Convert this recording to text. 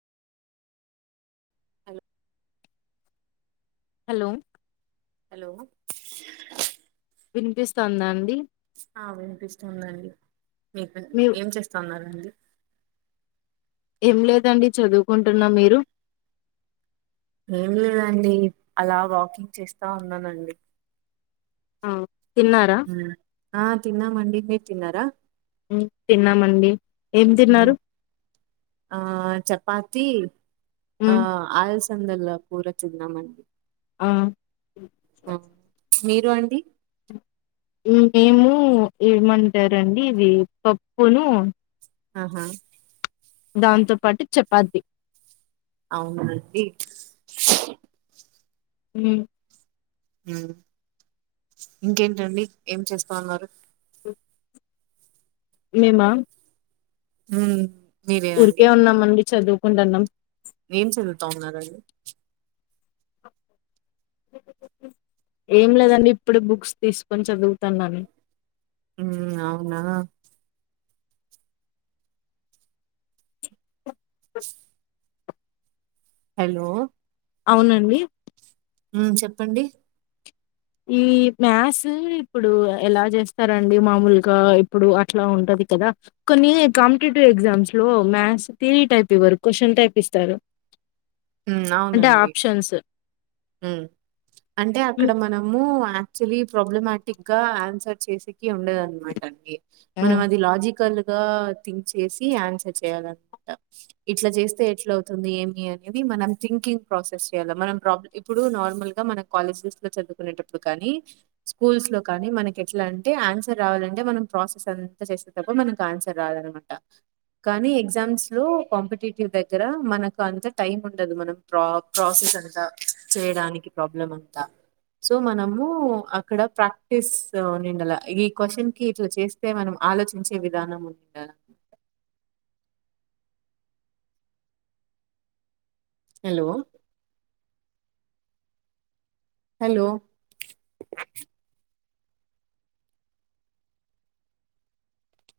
Hello hello hello వినిపిస్తుంద అండి ఆ వినిపిసస్తుందండి మీకు మీ ఏం చేస్తాన్నారండి ఏం లేదండి చదువుకుంటున్నా మీరు ఏం లేదండి అలా వాకింగ్ చేస్తా ఉన్నానండి ఆ తిన్నారా ఉ ఆ తిన్నా మండీ మీరు తిన్నారా ఊఁ తిన్నామండి ఏం ఉమ్. తిన్నారు ఆ చపాతీ ఆ ఉమ్ అలసందల కూర తిన్నమం ఆ ఆ మీరు అండి మేము ఏమంటారండి ఇది పప్పును ఆహా దాంతో పాటు చపాతి అవునండి మ్ ఆ ఇంకేంటండి ఏం చేస్తా ఉన్నారు ఓ మేమా మ్ ఊరికే ఉన్నామండి చదువుకుంటున్నాం ఏం చదువుతా ఉన్నరండి ఏం లేదండి ఇప్పుడు బుక్స్ తీసుకొని చదువుతాన్నాను మ్ అవునా హలో అవునండి మ్ చెప్పండి ఈ మ్యాథ్స్ ఇప్పుడు ఎలా చేస్తారండి మామూలుగా ఇప్పుడు అట్లా ఉంటది కదా కొన్ని కాంపిటేటివ్ ఎగ్జామ్స్ లో మ్యాథ్స్ తో్యారి టైప్ ఇవ్వరు క్వశ్చన్ టైప్ ఇస్తారు అంటే ఆప్షన్స్ మ్ అంటే అక్కడ హ్మ్. మనం ము యాక్చువలీ ప్రాబ్లమాటిక్ గా ఆన్సర్ చేసేకి ఉండేదన్నమాట అండి ఆ! మనం అది లాజికల్ గా థింక్ చేసి ఆన్సర్ చేయాలంట ఇట్లా చేస్తే ఎట్ల అవుతుంది ఏమి అనేది మనం థింకింగ్ ప్రాసెస్ చేయాలే మనం ప్రాబ్లం ఇప్పుడు నార్మల్ గా మన కాలేజెస్ లో చదువుకునేటప్పుడు కానీ స్కూల్స్ లో కానీ మనకి ఎట్లా అంటే ఆన్సర్ రావాలంటే మనం ప్రాసెస్ అంత చేస్ తప్ప మనకు ఆన్సర్ రాధన్నమాట కానీ ఎగ్జామ్స్ లో కాంపిటేటివ్ దగ్గర మనకు అంత టైం ఉండదు మనం ప్రా ప్రాసెస్ అంత చేయడానికి ప్రాబ్లం అంతా సో మనము అక్కడ ప్రాక్టీస్ నిండలా ఈ క్వ్చన్ కి ఇట్లా చేస్ తె మనం ఆలోచించే విధానం ఉంది కదా హలో హలో